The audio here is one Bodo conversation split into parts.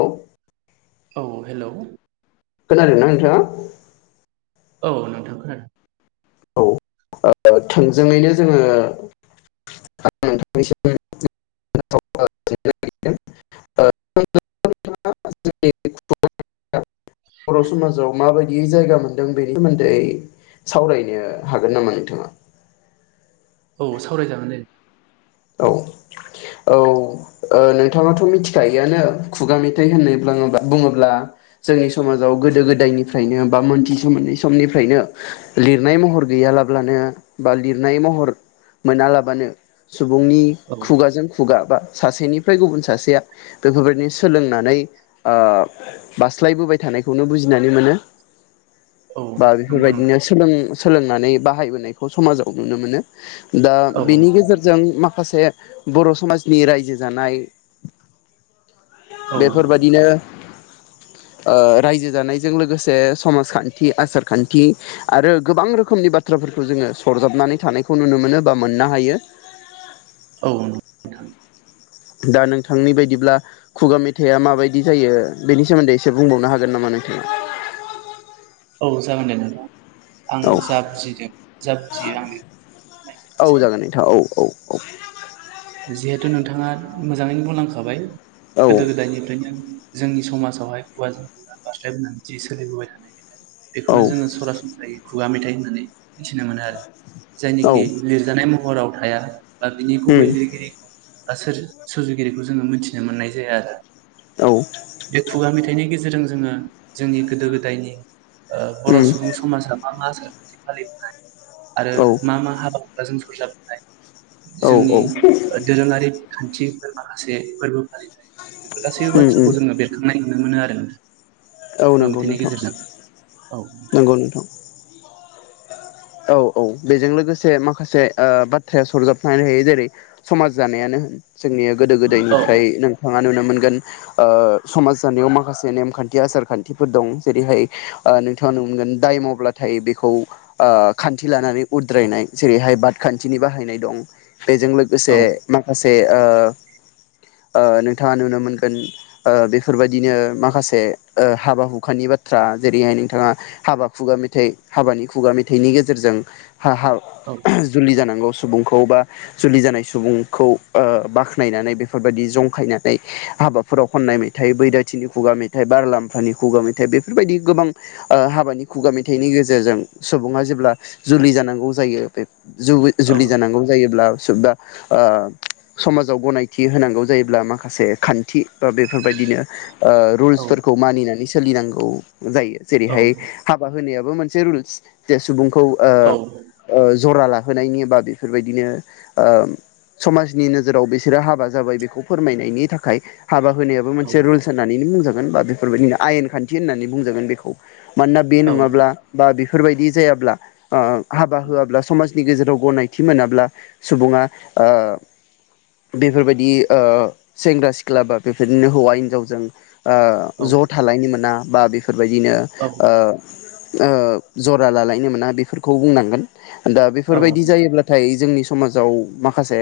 औ औ हेलौ खोनादोंना नोंथाङा औ नोंथां खोनादों औ थोंजोङैनो जोङो [unintelligible] बर' समाजाव माबायदि दि जायगा मोनदों बेनि सोमोन्दै सावराय नो हागोन नामा नोंथाङा? औ सावरायजागोन दे। औ औ औ नोंथाङाथ' मिथिखायोयानो खुगा मेथाइ होननाय ब्लाङोबा बुङोब्ला जोंनि समाजाव गोदो गोदायनिफ्रायनो बा मोनथिस मोननै समनिफ्रायनो लिरनाय महर गैयालाब्लानो बा लिरनाय महर मोनालाबानो सुबुंनि औ खुगाजों खुगा बा सासेनिफ्राय गुबुन सासेया बेफोरबायाददिनो सोलोंनानै ओ बास्लायबोबाय थानायखौनो बुजिनानै मोनो। औ बा नंगौ बेफोरबायदिनो नोंथां सोलों सोलोंनानै बाहायबोनायखौ समाजाव नुनो मोनो। दा बेनि गेजेरजों माखासे बर' समाजनि रायजो जानाय औ बेफोरबायाददिनो ओ रायजो जानायजों लोगोसे समाजखान्थि आसार खान्थि आरो गोबां रोखोमनि बाथ्राफोरखौ जोङो सरजाबनानै थानायखौ नुनो मोनो बा मोननो हायो। औ। दा नोंथांनि बायदिब्ला खुगा मेथाइआ माबायदि जायो बेनि सोमोन्दै एसे बुंबावनो हागोन नामा नोंथाङा? औ जागोन दे नोंथां। आं औ जाबुजिदों जाबुजियो आं औ जागोन नोंथां औ औ [unintelligible] जिहेथु नोंथाङा मोजाङैनो बुंलांखाबाय। औ गोदो गोदायनिफ्रायनो जोंनि समाजावहाय खुगा जों खुगा बारस्लायबोनानै जि सोलिबोबाय थानाय मेथाइ बेखौनो जोङो सरासनस्रायै खुगा मेथाइ होननानै मिथिनो मोनो आरो। औ जायनिखि लिरजानाय महराव थाया। बा बिनि गुबै उम लिर बा सोर सुजुगिरिखौ जोङो मिथिनो मोननाय जाया आरो। औ बे खुगा मेथाइनि गेजेरजों जोङो जोंनि गोदो गोदायनि‌ ओ बर' उम सुबुं समाजा मा मा जा [inaudible] आरो औ मा मा हाबा बा जों सरजाबनाय। औ औ। दोरोंआरि खान्थिफोर माखासे फोरबो बेफोर गासैबो उम उम बाथ्राखौ जोङो बेरखांनाय नुनो मोनो आरो औ खुगा नंगौ मेथाइनि नोंथां गेजेरजों औ नंगौ नोंथां औ औ बेजों लोगोसे माखासे ओ बाथ्राया सरजाबनानै थायो जेरै समाज जानायानो होन जोंनिया गोदो औ गोदायनिफ्राय नोंथां मा नुनो मोनगोन ओ समाज जानायाव माखासे नेमखान्थि आसार खान्थिफोर दं जेरैहाय ओ नोंथाङा नुनो मोनगोन दाय मावब्लाथाय बेखौ ओ खान्थि लानानै उद्रायनाय जेरैहाय बाद खान्थिनि बाहायनाय दं बेजों लोगोसे औ माखासे बे ओ ओ नोंथाङा नुनो मोनगोन ओ बेफोरबायदिनो माखासे ओ हाबा हुखानि बाथ्रा जेरैहाय नोंथाङा हाबा खुगा मेथाइ हाबानि खुगा मे थैनि गेजेरजों हा-हाब औ जुलि जानांगौ सुबुंखौ बा जुलि जानाय सुबुंखौ बाख्नायनानै बेफोरबायदि जंखायनानै हाबाफोराव खननाय मेथाइ बैराथिनि खुगा मेथाइ बार' लाम्फानि खुगा मेथाइ बेफोरबायदि गोबां ओ हाबानि खुगा मेथाइनि गेजेरजों सुबुङा जेब्ला जुलि जानांगौ जायो बे जुबि औ जुलि जानांगौ जायोब्ला सुबदा ओ समाजाव गनायथि होनांगौ जायोब्ला माखासे खान्थि बा बेफोरबायदिनो ओ औ रुल्सफोरखौ मानिनानै सो सोलिनांगौ जायो औ जेरैहाय हाबा होनायाव बो मोनसे रुल्स जे सुबुं खौ ओ औ ओ जरा लाहोनायनि बा बेफोरबायदिनो ओ समाजनि नोजोराव बिसोरो हाबा जाबाय बेखौ फोरमायनायनि थाखाय हाबा होनायाबो मोनसे रुल्स होननानैनो होनजागोन होनबा बेफोरबायदिनो आयेन खान्थि होननानै बुंजागोन बेखौ मानोना बे औ नङाब्ला बा बे फोरबायदि जायाब्ला ओ हाबा होआब्ल समाजनि गेजेराव गनायथि मोनाब्ला सुबुङा ओ बेफोरबायदि ओ सेंग्रा सिख्ला बा बेफोरदिनो हौवा हिनजावजों ओ ज' थालायनो मोना बा बि फोरबायदिनो औ ओ औ ज रा लालायनो मोना बेफोरखौ बुंनांगोन दा बेफोरबायदि जायोब्लाथाय जोंनि स माजाव माखासे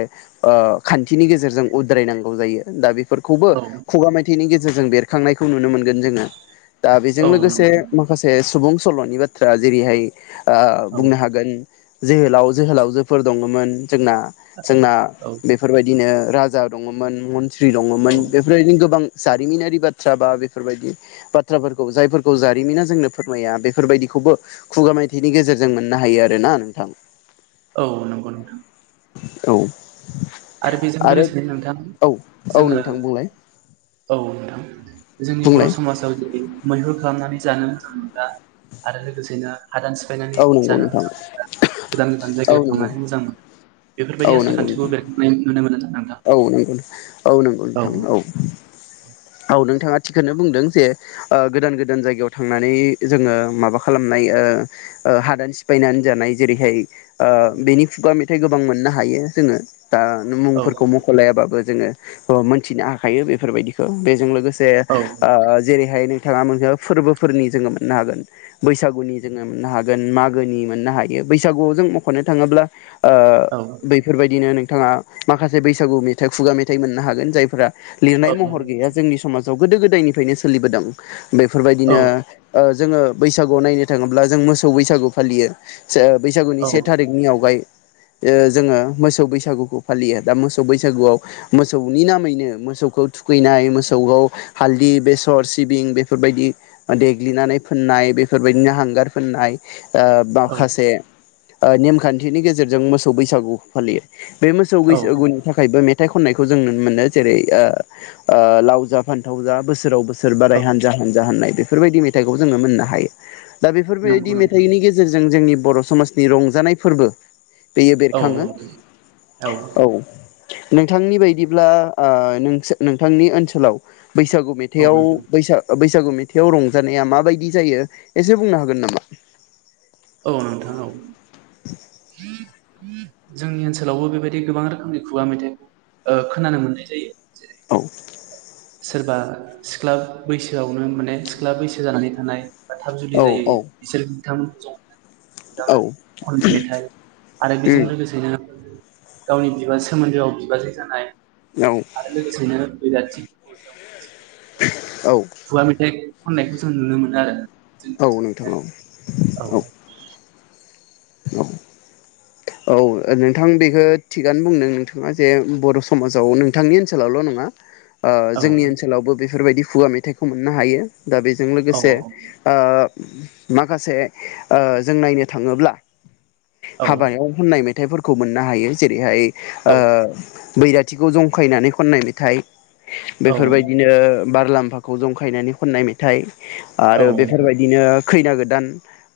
ओ खान्थिनि गेजेरजों उद्रायनांगौ जायो दा बि फोरखौबो खुगा मायथाइनि गे जों बेरखांनायखौ नुनो मोनगोन जोङो। दा बेजों लोगोसे नंगौ माखासे सुबुं सल'नि बाथ्रा जेरैहाय ओ औ बुंनो हागोन जोहोलाव जोहोलावजोफोर दङमोन जोंना, औ जोंना औ बेफोरबायदिनो राजा दङमोन मन थ्रि औ दङमोन बेफोरबायदिनो गोबां जारिमिनारि बाथ्रा बा बेफोरबायदि बाथ्राफोरखौ जायफोरखौ जारिमिना जोंनो फोरमाया बेफोरबायदिखौबो खुगा मेथाइनि गेजेरजों मोननो हायो आरो ना नोंथां। औ नंगौ नोंथां। औ आरो बेजों लोगोसे नोंथां औ औ जोङो नोंथां बुंलाय औ नोंथां। जोंनि बर' बुंलाय समाजाव जेरै मैहुर खालामनानै जानो मोजां मोनग्रा आरो लोगोसेनो हादान सिफायनानै औ नंगौ जानो नोंथां मोजां मोनग्रा गोदान गोदान औ जायगायाव नंगौ थांनानै मोजां मोनग्रा औ बेफोरबायदि आसार नंगौ खान्थिखौ नोंथां बेरखां [unintelligible] औ नंगौ औ नंगौ नोंथां औ। औ नोंथाङा थिकखौनो बुंदों जे ओ गोदान गोदान जायगायाव थांनानै जोङो माबा खालामनाय हादान सिफायनानै जानाय जेरैहाय ओ बेनि खुगानि गोबां मोननो हायो जोङो। दा औ मुंफोरखौ मख'लायाबाबो जोङो मोनथिनो हाखायो बेफोरबायदि खौ बेजों लोगोसे जे औ ओ जेरैहाय थाङा मैया फोरबोफोरनि जोङो मोननो हागोन, बैसागुनि जोङो मोननो हागोन, मागोनि मोननो हायो बैसागुआव जों मख'नो थाङोब्ला ओ औ बैफोरबायदिनो नोंथाङा माखासे बैसागु मेथाइ, खुगा मेथाइ मोननो हागोन जायफोरा लिरनाय औ महर गैया जोंनि समाज गोदो गोदायनिफ्रायनो सोलिबोदों बेफोरबायदिनो जोङो बैसागुआव नायनो थाङोब्ला जों मोसौ बैसागु फालियो। बैसागुनि औ से थारिखनि आवगाय ओ जोङो मोसौ बैसागुखौ फालियो बा मोसौ बैसागुआव मोसौनि नामैनो मोसौखौ थुखैनाय मोसौखौ हालदि बेसर सिबिं बेफोरबायदि देग्लिनानै फोननाय बेफोरबायदिनो हांगार फोननाय। ओ औ माखासे नेमखान्थिनि गेजेरजों मोसौ बैसागु फालियो। बे मोसौ औ बैसागुनि थाखायबो मेद मेथाइ खननायखौ जों नुनो मोनो जेरै ओ लाव जा फान्थाव जा बोसोराव बो सोरबाराय औ हानजा हानजा होननाय बेफोरबायदि मेथाइखौबो जोंङो मोननो हायो। दा नंगौ बेफोरबायदि नोंथां मेथाइनि गेजेरजों जोंनि बर समाजनि रंजानाय फोरबो बेयो औ बेरखाङो औ। नोंथांनि बायदिब्ला ओ नोंसो नोंथांनि ओनसोलाव बैसागु औ मेथाइआव नोंथां बैसा बैसागु मेथाइआव रंजानाया माबायदि जायो एसे बुंनो हागोन नामा? औ नोंथां औ। [inaudible] जोंनि ओनसोलावबो बेबायदि गोबां रोखोमनि खुगा मेथाइखौ ओ खोनानो मोननाय जायो। औ [inaudible] सोरबा सिख्ला बैसोआवनो माने सिख्ला बैसो जानानै थानाय बा थाब जुलि औ जायो बिसोर थाम ज औ दामानि खन मेथाइ आरो बेजों उम लोगोसेनो गावनि बिबार सोमोन्दोआव बिबाजै जानाय औ आरो लोगोसेनो बेलाथि औ [inaudible] खुगा मेथाइ खननायखौ जों नुनो मोनो आरो जोंनि औ नोंथां ओनसोलावहाय आरो। औ औ औ औ नोंथां बेखो थिगानो बुंदों नोंथांङा जे बर समाजाव नोंथांनि ओनसोलावल नंङा ओ औ जोंनि ओनसोलावबो बेफोरबायदि खुवा मेथाइखौ मोननो हायो दा बेजों औ लोगोसे ओ माखासे ओ जों नायनो थाङोब्ला। औ हाबायाव। मेथाइफोरखौ मोननो हायो जेरैहाय। ओ। औ बैराथिखौ जंखायनानै खननाय मेथाइ। औ बेफोरबायदिनो। बारलाम्फाखौ जंखायनानै खननाय मेथाइ। औ आरो बेफोरबायदिनो। खैना गोदान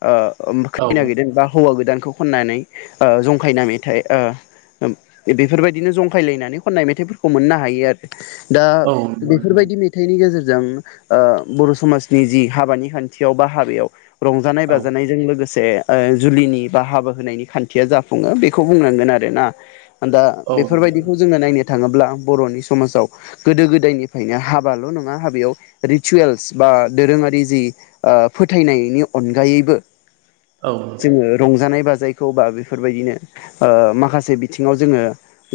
ओ। ओम खैना गोदान बा हौवा गोदान। खौ खननानै। ओ जंखायना मेथाइ ओ बेफोरबायदिनो जंखायलायनानै खननाय मेथाइफोरखौ मोननो हायो आरो। दा औ बेफोरबायदि मेथाइनि गेजेर। जों ओ बर' समाजनि जि हाबानि खान्थियाव बा हाबायाव। रंजानाय औ बाजानायजों लोगो। ए ओ जुलिनि बा हाबा होनायनि खान। थिया जाफुङो बेखौ बुंनांगोन आरो ना। दा औ नोंथां बेफोरबायदिखौ जोङो नायनो। थाङोब्ला बर'नि समाजाव गोदो गोदायनिफ्रायनो हाबाल' नङा हाबायाव रिसुयेल्स बा दोरोङारि जि फोथायनायनि अनगायैबो। औ नोंथां जोङो रंजानाय बा। जायखौ बाबो। बेफोरबायदिनो ओ माखासे बिथिङाव जोङो।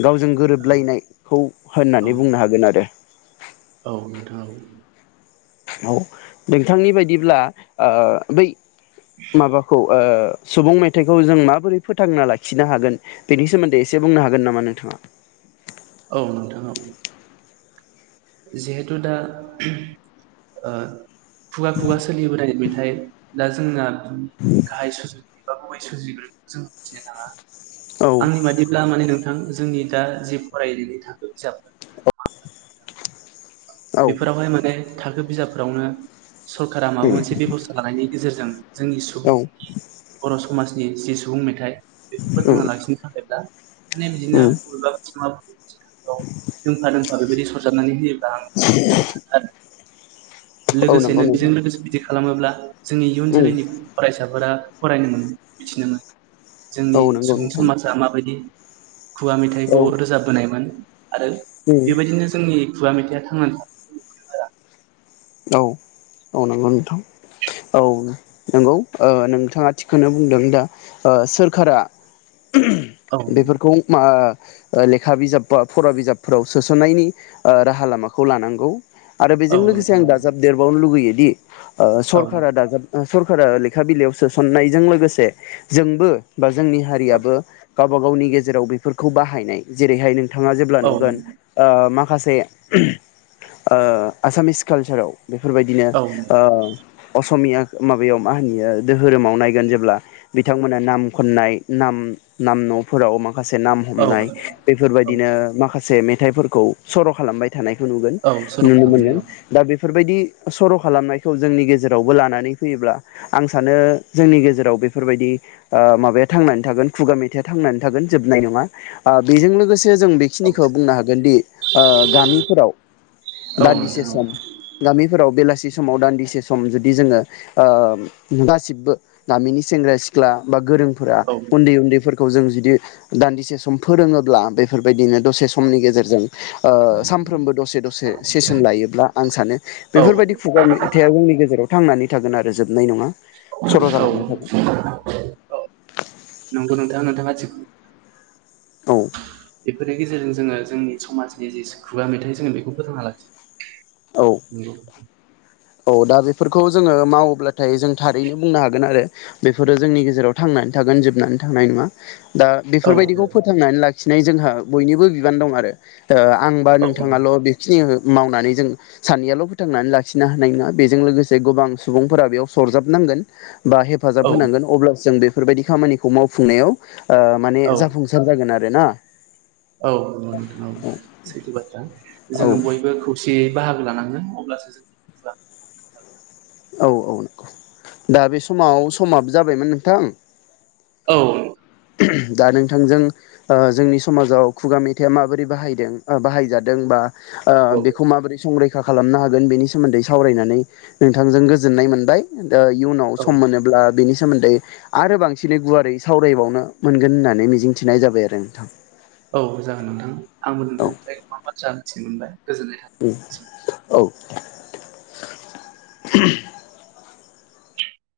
गावजों औ गोरोबलायनाय खौ औ होननानै बुंनो हागोन आरो। औ नोंथा औ। औ नोंथांनि बायदिब्ला ओ बै। माबाखौ ओ। सुबुं मेथाइखौ जों माबोरै फोथांना लाखिनो हागोन बेनि सोमोन्दै एसे बुंनो हागोन नामा नोंथाङा? औ नोंथां औ। जिहेतु दा ओ। खुगा खुगा सोलिबोनाय मे। थाइ दा जोंना गायहाय सुजुगिरि। बा गुबै सुजुगिरिखौ जों मिथिनो थाङा। औ आंनि बादिब्ला माने नों थां जोंनि दा जे फरायनायनि थाखो बिजाबफोरनि [unintelligible] औ बेफोरावहाय माने थाखो बिजाब फोरावनो सरकारा माबा उम मोनसे बेब'स्था लानायनि गेजेरजों जोंनि औ सुबुंनि बर' समाज जि जि सुबुं मेथाइ बेखौ उम फोथांना लाखिनो थाखायब्लाा माने बिदिनो उम बबेबा [unintelligible] ओ बेबायदि [unintelligible] गाहाम [unintelligible] सानो आरो औ नंगौ लोगोसेनो बेजों नोंथां लोगोसे बिदि खालामोब्ला जोंनि इयुन उम जोलैनि फरायसाफोरा फरायनोमोन मिथिनोमोन जोंनि औ नंगौ सुबुं नोंथां समाजा माबायदि खुवा औ मेथाइखौ उम रोजाबबोनायमोन आरो बेबायदिनो खुवा मेथाइआ थांनानै [unintelligible] औ औ नंगौ नोंथां औ नंगौ ओ नोंथाङा थिगखौनो बुंदों दा ओ सोरखारा औ बेफोरखौ मा ओ लेखा बिजाब बा फरा बिजाबफोराव सोसननायनि ओ राहा लामाखौ लानांगौ आरो औ बेजों लोगोसे नोंथां आं दाजाब देरबनो लुगैयो दि ओ औ सरखारा दाजाब सरखारा लेखा बिलाइयाव सोसननायजों लोगोसे जोंबो बा जोंनि हारियाबो गावबा गावनि गेजेराव बेफोरखौ बाहायनाय जेरैहाय नों थाङा जेब्ला औ नुगोन ओ माखा माखासे ओ आसामिस। कालसाराव बेफोरबायदिनो औ ओ। असमिया माबायाव मा होनोयो दोहोरोमाव नायगोन जेब्ला बिथांमोना नाम खननाय नाम नाम न'फोराव मा खासे नाम हमनाय औ बेफोरबायदिनो माखासे। से मेथाइफोरखौ सर' खालामबाय थ थानायखौ नुगोन औ सर' नुनो खालामनाय मोनगोन। औ बेफोरबायदि सर' खालामनायखौ जोंनि गेजेरावबो लानानै फैयोब्ला आं सानो जोंनि गेजेराव बेफोरबायदि ओ माबाया थांनानै थागोन खुगा मेथाइया थांनानै थागोन जोबनाय नङा ओ बेजों लोगोसे से जों औ बेखिनिखो बुंनो हागोनदि ओ गामिफोराव औ दान्दिसे नोंथां सम। गामिफोराव बेलासि समाव दान्दिसे सम जुदि जोङो ओम गासिब्बो गामिनि सेंग्रा सिख्ला बा ग गोरोंफोरा औ उन्दै उन्दैफोरख खौ जों जुदि दान्दिसे सम फोरोङोब्ला बेफोरबायदिनो दसे समनि गेजेरजों ओ सामफ्रोमबो दसे दसे चेसोन लायोब्ला। आं सानो औ बेफोरबायदि खुगा मेथाइया जोंनि गेजेराव। थांनानै थागोन आरो जोबनाय नङा। औ सर' जालांबाय थागोन औ नंगो नंग दा नोंथाङा थिग औ बेफोरनि गेजेरजों जोङो। जोंनि समाजनि जिस खुगा मेथाइ जोङो बेखौ फोथांना लाखिग औ नोंगौ। औ दा बेफोरखौ जोङो मावोब्लाथाय जों थारैनो बुंनो हागोन आरो बेफोरो जोंनि गेजेराव थांनानै थागोन जोबनानै थांनाय नङा। दा औ बेफोरबायदिखौ फोथांनानै लाखि सिनाय जोंहा बयनिबो बिबान दं आरो। ओ आंबा औ नोंथाङाल' बेखिनिखो मावनानै जों सानैयाल' फोथांनानै लाखि ना होन्नाय नङा बेजों लोगोसे गोबां सुबुंफोरा बेयाव सरजाबनांगोन। बा हेफाजाब औ होनांगोन अब्लासो जों बेफो बेफोरबायदि खामानिखौ मावफुंनायाव। ओ माने औ जाफुंसार जागोन आर रो ना। औ नोंथां औ सैथो बाथ्रा। औ जोङो बयबो खौसे। दियै बाहागो लानांगोन अब्लासो जों [inaudible] औ औ नंगौ दा बे समाव समाबो जाबायमोन नोंथां। औ दा नोंथांजों ओ जोंनि समाजाव खुगा मेथाइया माबोरै बाहायदों ओ बाहायजादों बा ओ औ बेखौ माबोरै संरै खा खालामनो हागोन बेनि सोमोन्दै सावरायनानै नोंथांजों गोजोननाय मोनबाय। ओ इयुनाव औ सम मोनोब्ला बिनि सो सोमोन्दै आरो बांसिनै गुवारै सावरायबावनो मोनगोन होननानै मिजिंथिनाय जाबाय आरो नोंथां। औ जागोन नोंथां। आंबो नोंथांनिफ्राय गोबां बाथ्रा मोनथिनो मोनबाय। गोजोननाय उम थाबाय औ [inaudible]